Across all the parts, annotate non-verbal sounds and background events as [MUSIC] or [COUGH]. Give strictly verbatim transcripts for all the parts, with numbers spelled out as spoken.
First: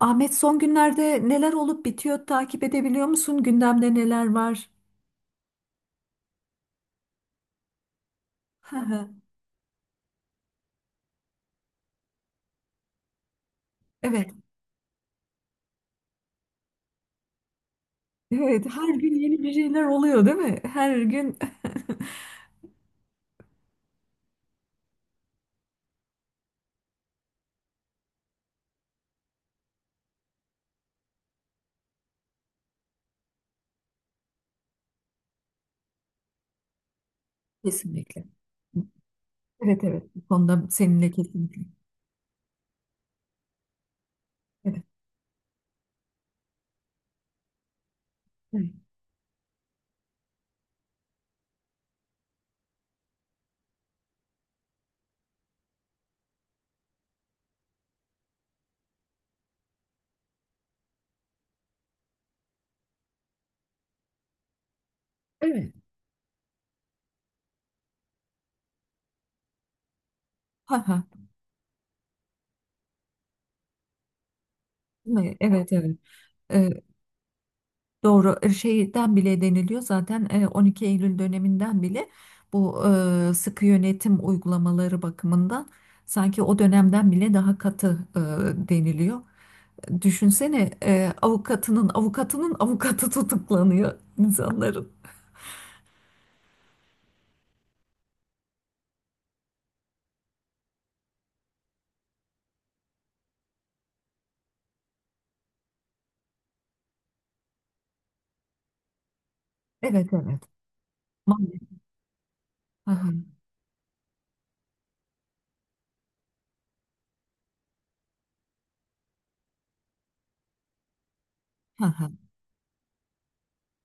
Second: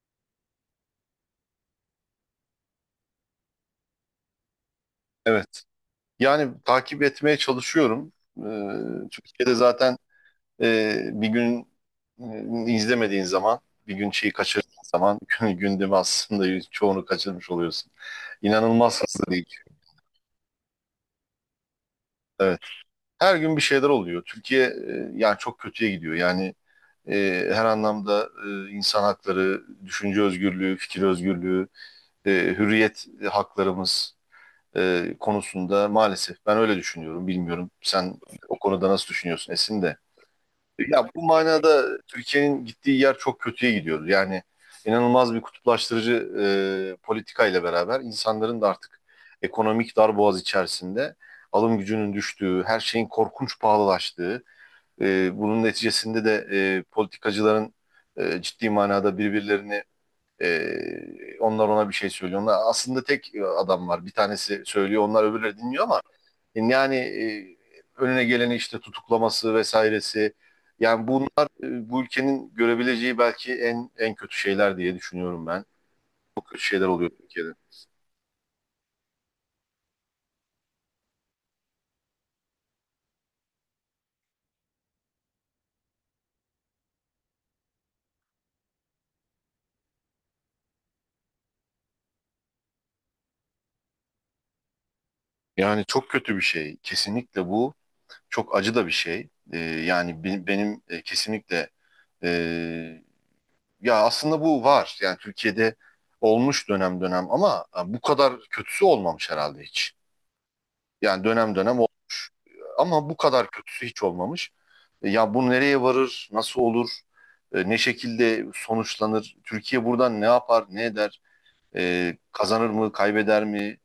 Ahmet, son günlerde neler olup bitiyor, takip edebiliyor musun? Gündemde neler var? Evet. Yani takip etmeye çalışıyorum. Hı Ee, hı. Türkiye'de zaten e, bir gün e, izlemediğin zaman, bir gün şeyi Evet, kaçırdığın zaman [LAUGHS] gündemi aslında çoğunu kaçırmış oluyorsun. evet. Her İnanılmaz gün hızlı yeni değil. bir şeyler oluyor, değil mi? Her gün. Evet. Her gün bir şeyler oluyor. Türkiye e, yani çok kötüye gidiyor. Yani e, her anlamda e, insan hakları, düşünce özgürlüğü, fikir özgürlüğü, e, hürriyet haklarımız e, konusunda maalesef ben öyle düşünüyorum. [LAUGHS] Bilmiyorum sen Kesinlikle. o konuda nasıl düşünüyorsun Esin Evet, de. evet. Bu konuda Ya seninle bu kesinlikle. manada Türkiye'nin gittiği yer çok kötüye gidiyor. Yani Evet, inanılmaz bir kutuplaştırıcı e, politika ile beraber insanların da evet. artık ekonomik darboğaz içerisinde alım gücünün düştüğü, her şeyin korkunç pahalılaştığı, e, bunun neticesinde de e, politikacıların e, ciddi manada birbirlerini ee, onlar ona bir şey söylüyor. Onlar, aslında tek e, adam var. Bir tanesi söylüyor, onlar öbürleri Evet. dinliyor ama yani e, önüne geleni işte tutuklaması vesairesi. Hı hı. Yani bunlar e, bu ülkenin görebileceği belki en en kötü şeyler diye Ne- düşünüyorum ben. Evet, evet. Çok kötü Ee, şeyler oluyor Türkiye'de. doğru. E, Şeyden bile deniliyor zaten, e, on iki Eylül döneminden bile bu e, sıkı yönetim uygulamaları bakımından sanki o dönemden bile daha katı e, deniliyor. Düşünsene, e, avukatının avukatının avukatı tutuklanıyor insanların. Yani çok kötü bir şey. Kesinlikle bu çok acı da bir şey. Ee, yani be- benim e, kesinlikle e, ya aslında bu var. Yani Türkiye'de olmuş dönem dönem ama e, bu kadar kötüsü olmamış herhalde hiç. Evet, evet. Yani dönem dönem Maalesef. olmuş Hı ama hı, bu kadar kötüsü hiç olmamış. E, Ya bu nereye varır, nasıl olur, e, ne şekilde sonuçlanır, Türkiye buradan ne yapar, ne eder, hı hı. e, kazanır mı, kaybeder mi?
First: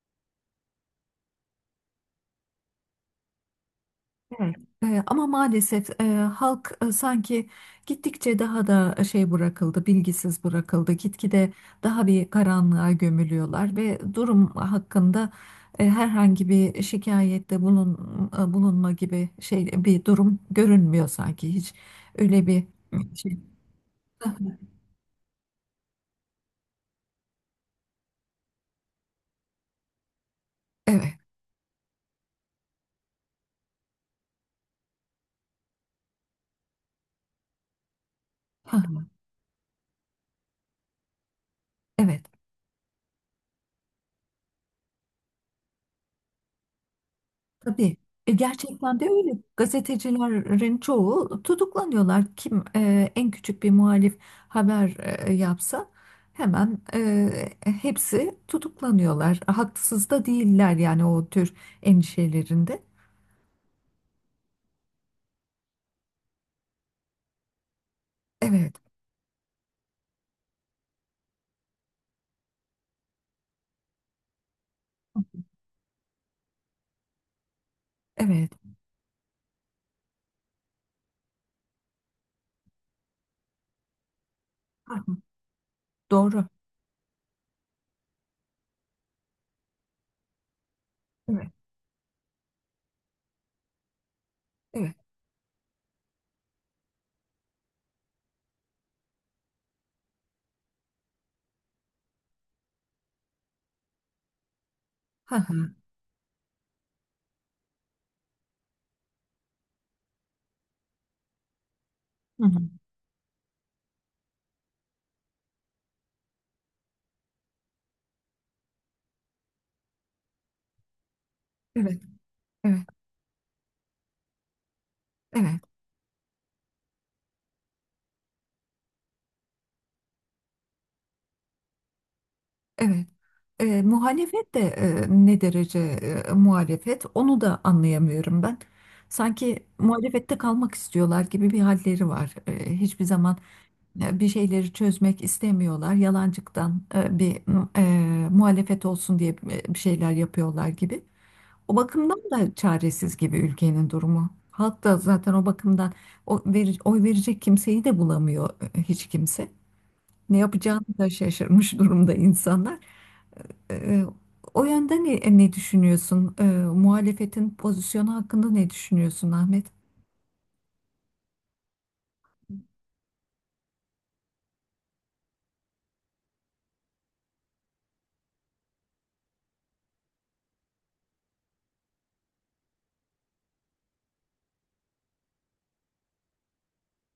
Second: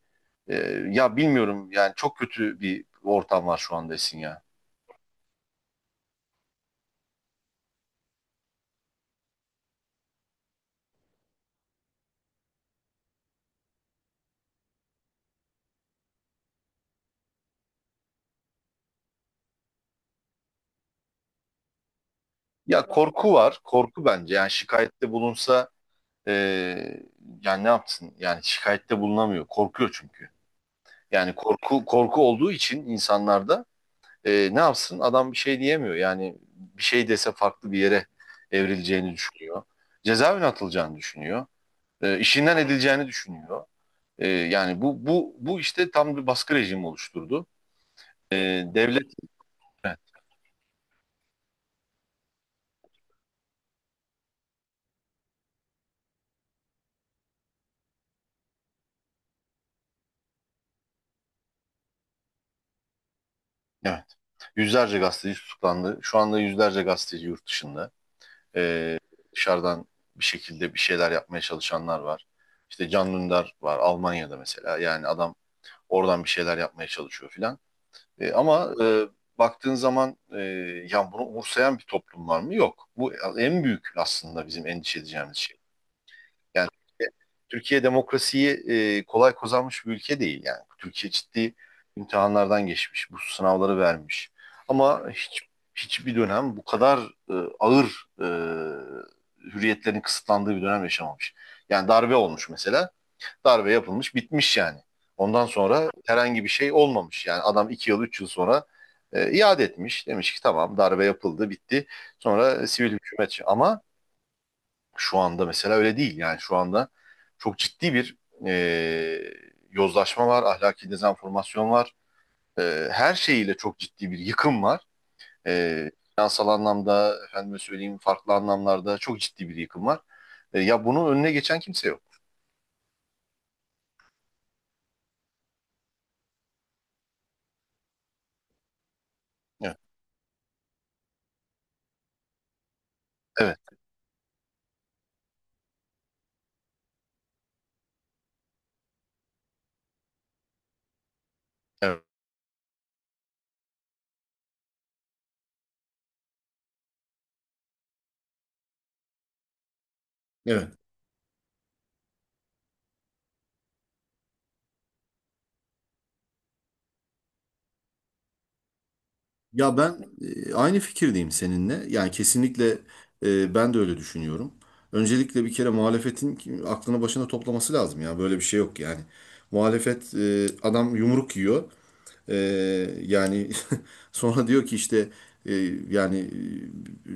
E, Ya bilmiyorum yani çok kötü bir ortam var şu anda Esin ya. Evet. E, ama maalesef e, halk e, sanki gittikçe daha da e, şey bırakıldı, bilgisiz bırakıldı. Gitgide daha bir karanlığa gömülüyorlar ve durum hakkında e, herhangi bir şikayette bulun, e, bulunma gibi şey bir durum görünmüyor, sanki hiç öyle bir Ya korku şey. var, korku bence yani şikayette bulunsa e, yani ne yapsın? Yani şikayette bulunamıyor. Korkuyor çünkü. Evet. Yani korku korku olduğu için insanlarda e, ne yapsın? Adam bir şey diyemiyor. Yani bir şey dese farklı bir yere Hı hı, evrileceğini düşünüyor. Cezaevine atılacağını düşünüyor. E, evet. işinden edileceğini düşünüyor. E, yani bu bu bu işte tam bir baskı rejimi oluşturdu. Tabii. E, E, gerçekten devlet de öyle. Evet, Gazetecilerin çoğu tutuklanıyorlar. Kim e, en küçük bir muhalif haber e, yapsa hemen e, hepsi tutuklanıyorlar. Haksız da değiller yani o tür endişelerinde. evet. Yüzlerce gazeteci tutuklandı. Şu anda yüzlerce gazeteci yurt dışında. Evet, Dışarıdan bir şekilde bir şeyler yapmaya çalışanlar var. İşte Can Dündar var Almanya'da mesela. Yani adam oradan bir şeyler yapmaya çalışıyor filan. E, evet. ama e, baktığın zaman e, ya bunu umursayan bir toplum var mı? Yok. Bu en büyük aslında bizim Hı endişe hı, edeceğimiz şey. doğru. Yani Türkiye Türkiye demokrasiyi e, kolay kazanmış bir ülke değil yani. Türkiye Evet, ciddi imtihanlardan geçmiş, bu sınavları vermiş. evet. Ama hiç hiçbir dönem bu kadar e, ağır e, hürriyetlerin kısıtlandığı bir dönem yaşamamış. Yani darbe olmuş mesela. Darbe yapılmış, bitmiş yani. Hı Ondan hı, sonra herhangi bir şey olmamış. Yani adam iki yıl, üç yıl sonra e, iade etmiş. Demiş ki tamam darbe yapıldı, bitti. hı hı. Sonra sivil hükümet. Ama şu anda mesela öyle değil. Yani şu anda çok ciddi bir e, yozlaşma var, ahlaki dezenformasyon var. Evet, E, evet, her şeyiyle çok ciddi bir yıkım var. evet, E, finansal anlamda, efendime söyleyeyim farklı anlamlarda çok ciddi bir yıkım var. E, ya bunun önüne geçen kimse yok. evet. E, muhalefet de e, ne derece, e, muhalefet onu da anlayamıyorum ben. Sanki Evet, muhalefette kalmak istiyorlar gibi bir halleri var. E, hiçbir zaman evet. e, bir şeyleri çözmek istemiyorlar. Yalancıktan e, bir, e, muhalefet olsun diye e, bir şeyler yapıyorlar gibi. O Evet. bakımdan da çaresiz gibi ülkenin durumu. Halk da zaten o bakımdan o veri- oy verecek kimseyi de bulamıyor, e, hiç kimse. Ne Evet. yapacağını da şaşırmış durumda insanlar. Ee, o yönden ne, ne düşünüyorsun? Ee, muhalefetin pozisyonu hakkında ne düşünüyorsun Ahmet? Ya ben e, aynı fikirdeyim seninle. Yani kesinlikle e, ben de öyle düşünüyorum. Öncelikle bir kere muhalefetin ki- aklını başına toplaması lazım ya. Böyle bir şey yok yani. Muhalefet e, adam yumruk yiyor. Ee, yani [LAUGHS] sonra diyor ki işte e, yani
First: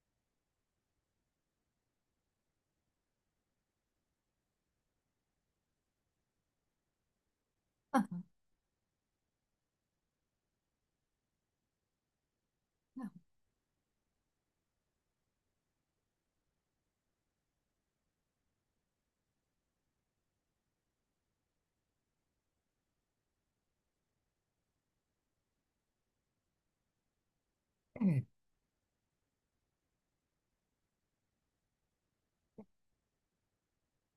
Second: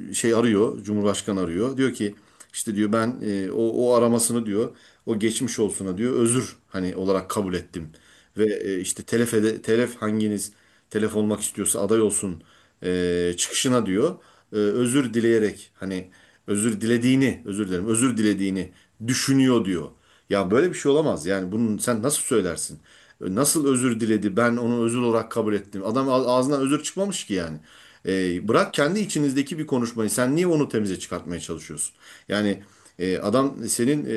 e, şey arıyor, Cumhurbaşkanı arıyor. Diyor ki işte diyor ben e, o, o aramasını diyor, o geçmiş olsuna diyor özür hani olarak kabul ettim. Ve e, işte telef, ede- telef hanginiz telef olmak istiyorsa aday olsun e, çıkışına diyor e, özür dileyerek hani özür dilediğini, özür dilerim, özür dilediğini düşünüyor diyor. Ya böyle bir şey olamaz. Yani bunu sen nasıl söylersin? Nasıl özür diledi? Ben onu özür olarak kabul ettim. Adam a- ağzından özür çıkmamış ki yani. Evet, E, bırak kendi içinizdeki bir konuşmayı. Sen niye onu temize çıkartmaya çalışıyorsun? Yani e, adam senin e,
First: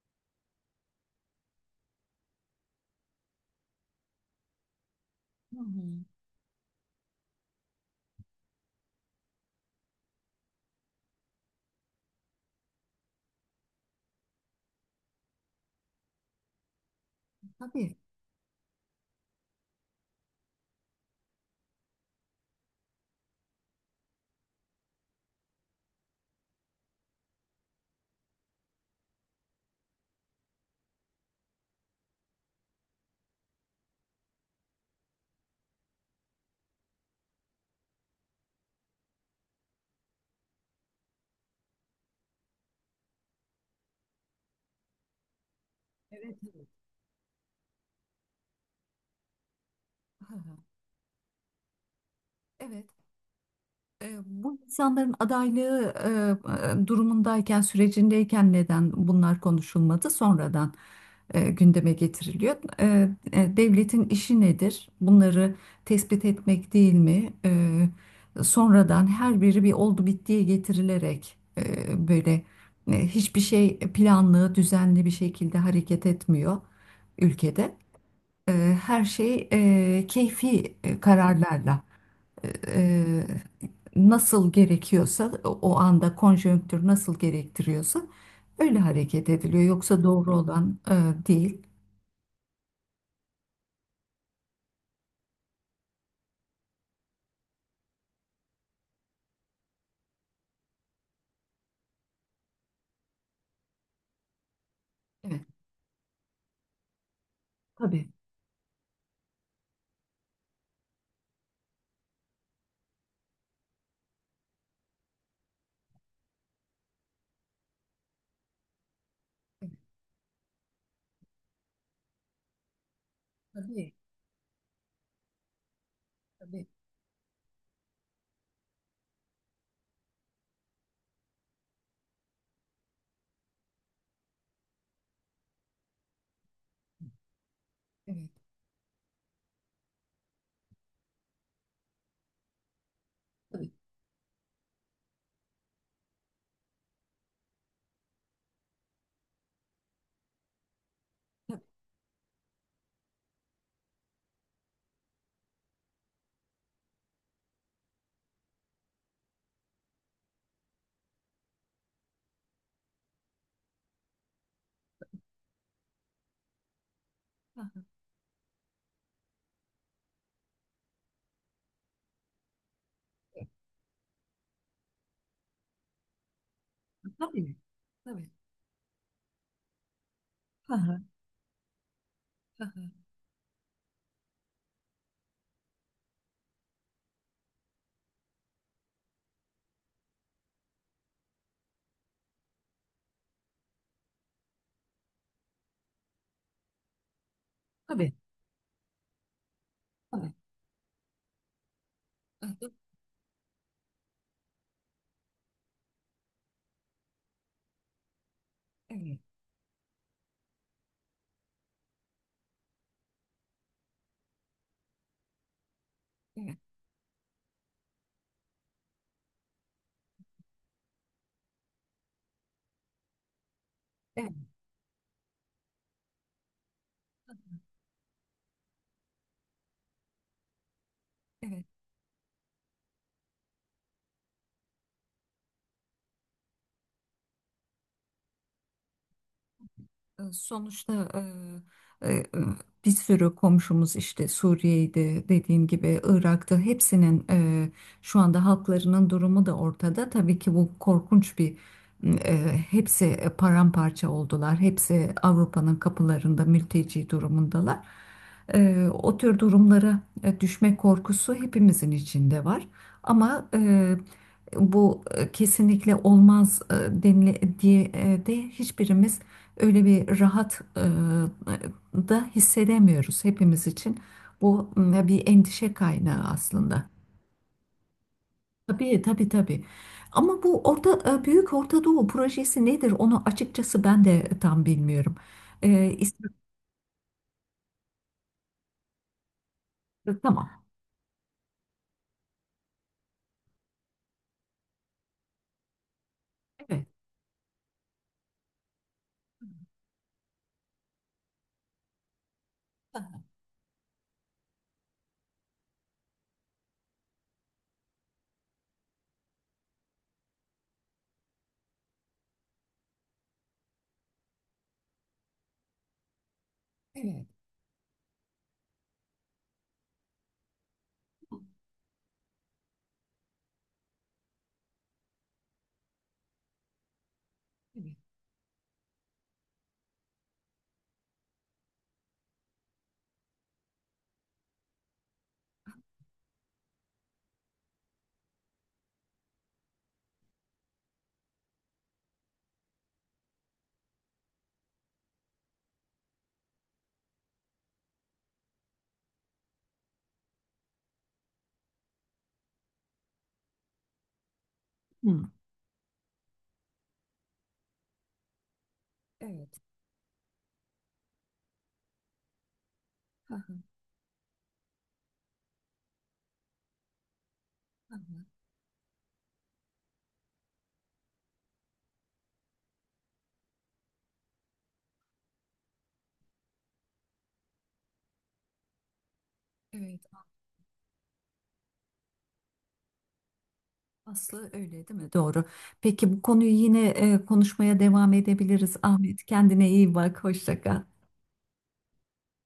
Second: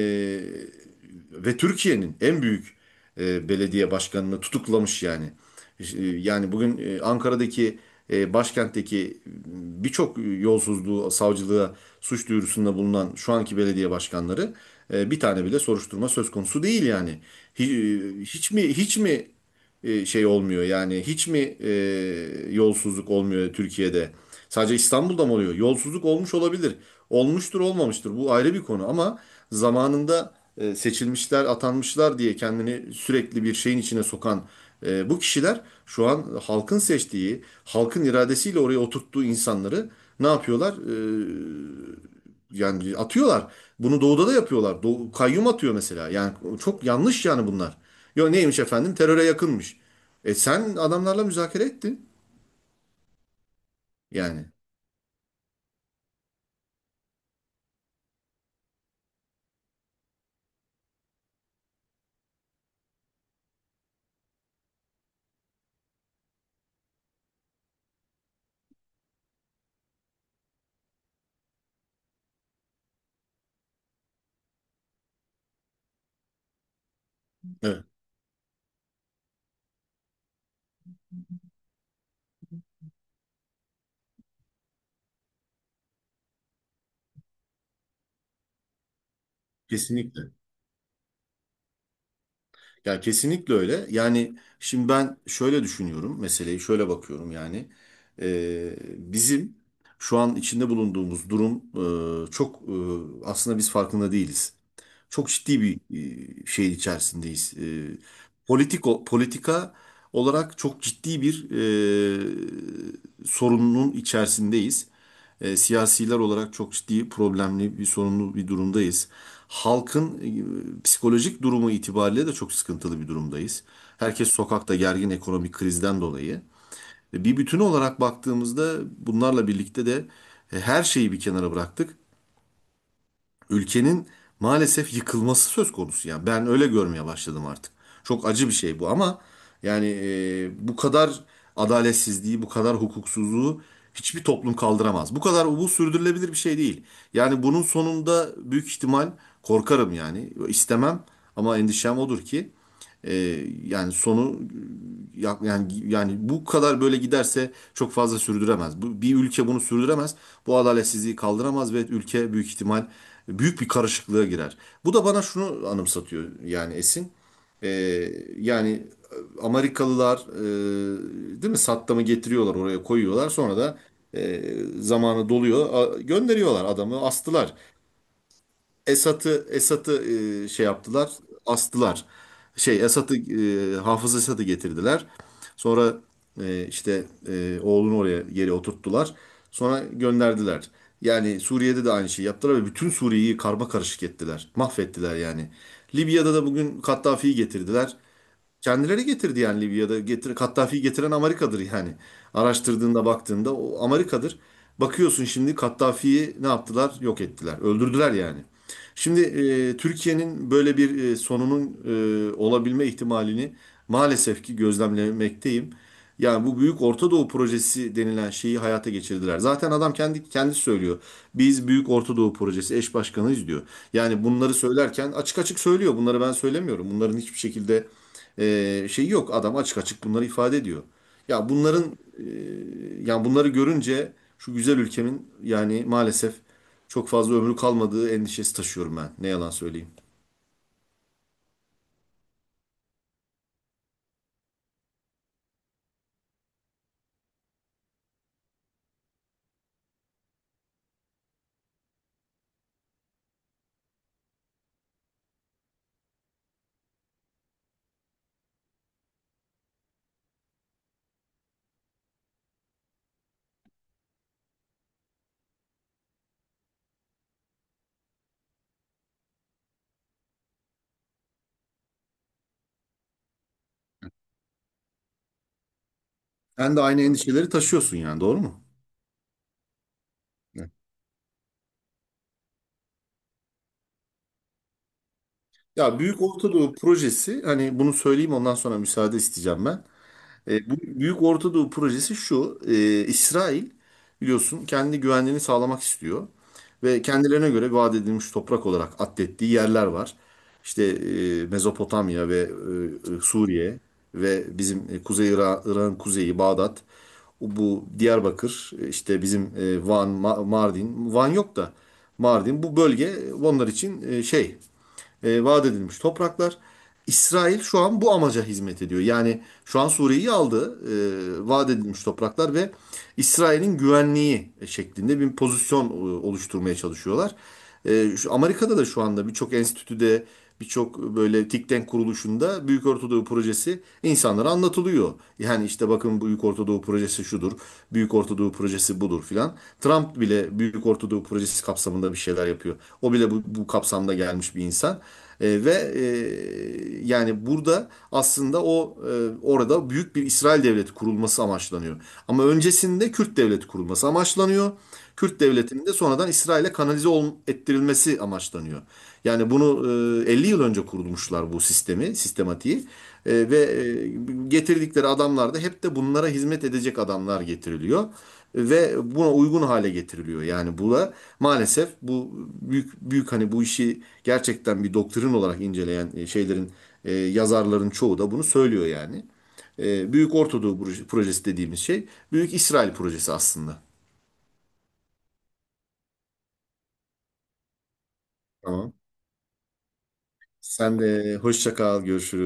ve Türkiye'nin en büyük e, belediye başkanını tutuklamış yani. hı E, hı. Yani bugün e, Ankara'daki e, başkentteki birçok yolsuzluğu savcılığa suç duyurusunda bulunan şu anki belediye başkanları e, bir tane bile soruşturma söz konusu değil yani Tabii. hi- e, hiç mi hiç mi e, şey olmuyor yani hiç mi e, yolsuzluk olmuyor Türkiye'de? Sadece İstanbul'da mı oluyor? Yolsuzluk olmuş olabilir. Olmuştur, olmamıştır. Bu ayrı bir konu ama zamanında e, seçilmişler, atanmışlar diye kendini sürekli bir şeyin içine sokan e, bu kişiler şu an halkın seçtiği, halkın iradesiyle oraya oturttuğu insanları ne yapıyorlar? E, yani atıyorlar. Bunu doğuda da yapıyorlar. Doğu, kayyum atıyor mesela. Yani Evet, evet. çok yanlış yani bunlar. Yo neymiş efendim? Teröre yakınmış. E Hı hı. sen adamlarla müzakere ettin. Evet. E, Yani. Bu insanların adaylığı e, e, durumundayken, sürecindeyken neden bunlar konuşulmadı? Sonradan e, gündeme getiriliyor. E, e, Devletin işi nedir? Bunları tespit etmek değil mi? E, Sonradan her biri bir oldu bittiye getirilerek, e, böyle e, hiçbir şey planlı, düzenli bir şekilde hareket etmiyor ülkede. Evet. E, Her şey e, keyfi e, kararlarla e, nasıl gerekiyorsa, o o anda konjonktür nasıl gerektiriyorsa öyle hareket ediliyor. Yoksa Kesinlikle. doğru olan e, değil. Ya kesinlikle öyle. Yani şimdi ben şöyle düşünüyorum. Meseleyi şöyle bakıyorum yani. Ee, bizim şu an içinde bulunduğumuz durum e, çok e, aslında biz farkında değiliz. Çok Evet, ciddi bir e, şeyin içerisindeyiz. E, tabii. politiko, politika olarak çok ciddi bir e, sorunun içerisindeyiz. E, siyasiler olarak çok ciddi problemli bir sorunlu bir durumdayız. Evet, Halkın e, psikolojik durumu itibariyle de çok sıkıntılı bir durumdayız. tabii, Herkes sokakta gergin ekonomik krizden dolayı. tabii, E, Bir bütün olarak baktığımızda bunlarla birlikte de e, her şeyi bir kenara bıraktık ülkenin maalesef yıkılması söz konusu yani. Ben öyle görmeye başladım artık. Çok evet, acı bir şey bu ama yani e, bu kadar adaletsizliği, bu kadar hukuksuzluğu hiçbir toplum kaldıramaz. Bu kadar bu sürdürülebilir bir şey değil. Yani bunun sonunda büyük ihtimal korkarım yani istemem ama endişem odur ki e, yani sonu ya- Yani yani bu kadar böyle giderse çok fazla sürdüremez. Bu, bir ülke bunu sürdüremez. Bu adaletsizliği kaldıramaz ve ülke büyük ihtimal büyük bir karışıklığa girer. Bu da bana şunu anımsatıyor yani Esin. Ee, yani Amerikalılar e, değil mi Saddam'ı getiriyorlar oraya koyuyorlar sonra da e, zamanı doluyor a- gönderiyorlar adamı astılar. tabii, Esat'ı Esat'ı e, şey ha, ha, yaptılar, astılar. Şey tabii, Esat'ı e, Hafız Esat'ı getirdiler. Sonra e, işte e, oğlunu oraya geri oturttular. Sonra gönderdiler. Yani Suriye'de de aynı şeyi yaptılar ve bütün Suriye'yi karma karışık ettiler. Mahvettiler yani. Libya'da da bugün Kaddafi'yi getirdiler. tabii, Kendileri getirdi yani ha, ha, ha, ha, Libya'da. tabii, Getir, tabii, Kaddafi'yi getiren Amerika'dır yani. ha, ha, Araştırdığında baktığında o Amerika'dır. Bakıyorsun şimdi Kaddafi'yi ne yaptılar? Yok ettiler. Öldürdüler yani. evet, Şimdi e, Türkiye'nin böyle bir e, sonunun e, olabilme ihtimalini maalesef ki gözlemlemekteyim. Yani evet, bu Büyük Orta Doğu projesi denilen şeyi hayata geçirdiler. Zaten adam kendi kendisi söylüyor. Biz Büyük Orta Doğu projesi eş başkanıyız diyor. Yani evet, bunları söylerken açık açık söylüyor. Bunları ben söylemiyorum. Bunların hiçbir şekilde ee, şey yok adam açık açık bunları ifade ediyor. Ya evet. bunların yani bunları görünce şu güzel ülkemin yani maalesef çok fazla ömrü kalmadığı endişesi taşıyorum ben. Ne yalan söyleyeyim. Sonuçta e, e, bir sürü komşumuz işte Suriye'de dediğim gibi Irak'ta, hepsinin e, şu anda halklarının durumu da ortada. Tabii ki bu korkunç bir, e, hepsi paramparça oldular. Hepsi Avrupa'nın kapılarında mülteci durumundalar. E, o tür durumlara e, düşme korkusu hepimizin içinde var. Ama e, bu e, kesinlikle olmaz e, denile diye e, de hiçbirimiz öyle bir rahat e, da hissedemiyoruz hepimiz için. Bu m, bir endişe kaynağı Sen de aslında. aynı endişeleri taşıyorsun yani doğru mu? Tabii, tabii, tabii. Ama bu Evet. orta, e, Büyük Orta Doğu projesi nedir? Onu açıkçası ben de tam bilmiyorum. E, Ya Büyük Orta Doğu projesi hani bunu söyleyeyim ondan sonra müsaade isteyeceğim ben. İsm- tamam. E, bu Büyük Orta Doğu projesi şu. e, İsrail biliyorsun kendi güvenliğini sağlamak istiyor. Evet. Ve kendilerine göre vaat edilmiş toprak olarak addettiği yerler var. İşte e, Mezopotamya ve Ha, e, e, Suriye ve bizim e, Kuzey Irak, Irak'ın kuzeyi Bağdat. O- Bu Diyarbakır e, işte bizim e, Van, Ma- Mardin. Van yok da Mardin. Bu bölge onlar için e, şey e, vaat edilmiş topraklar. evet. İsrail şu an bu amaca hizmet ediyor. Yani şu an Suriye'yi aldı, e, vaat edilmiş topraklar ve İsrail'in güvenliği şeklinde bir pozisyon e, oluşturmaya çalışıyorlar. Evet. E, şu Amerika'da da şu anda birçok enstitüde, birçok böyle think tank kuruluşunda Büyük Ortadoğu Projesi insanlara anlatılıyor. Yani işte bakın Büyük Ortadoğu Projesi şudur, Büyük Ortadoğu Projesi budur filan. Trump bile Büyük Ortadoğu Projesi kapsamında bir şeyler yapıyor. O bile bu, bu kapsamda gelmiş bir insan. E, ve e, yani burada aslında o e, orada büyük bir İsrail devleti kurulması amaçlanıyor. Ama öncesinde Kürt devleti kurulması amaçlanıyor. Hı. Kürt devletinin de sonradan İsrail'e kanalize ol- ettirilmesi amaçlanıyor. Yani Evet. bunu e, elli yıl önce kurulmuşlar bu sistemi, sistematiği. E, Ha, ha, ve e, getirdikleri adamlar da hep de bunlara hizmet edecek adamlar ha, ha. getiriliyor ve buna uygun hale getiriliyor. Yani bu da maalesef bu büyük büyük hani bu işi gerçekten bir doktrin olarak inceleyen e, şeylerin e, yazarların çoğu da bunu söylüyor yani. Evet, E, Büyük Ortadoğu Proje- projesi dediğimiz şey Büyük İsrail projesi aslında. aslı öyle değil mi? Doğru. Peki bu konuyu yine e, konuşmaya devam edebiliriz Tamam. Ahmet. Kendine iyi bak. Hoşça kal. Sen de hoşça kal, görüşürüz.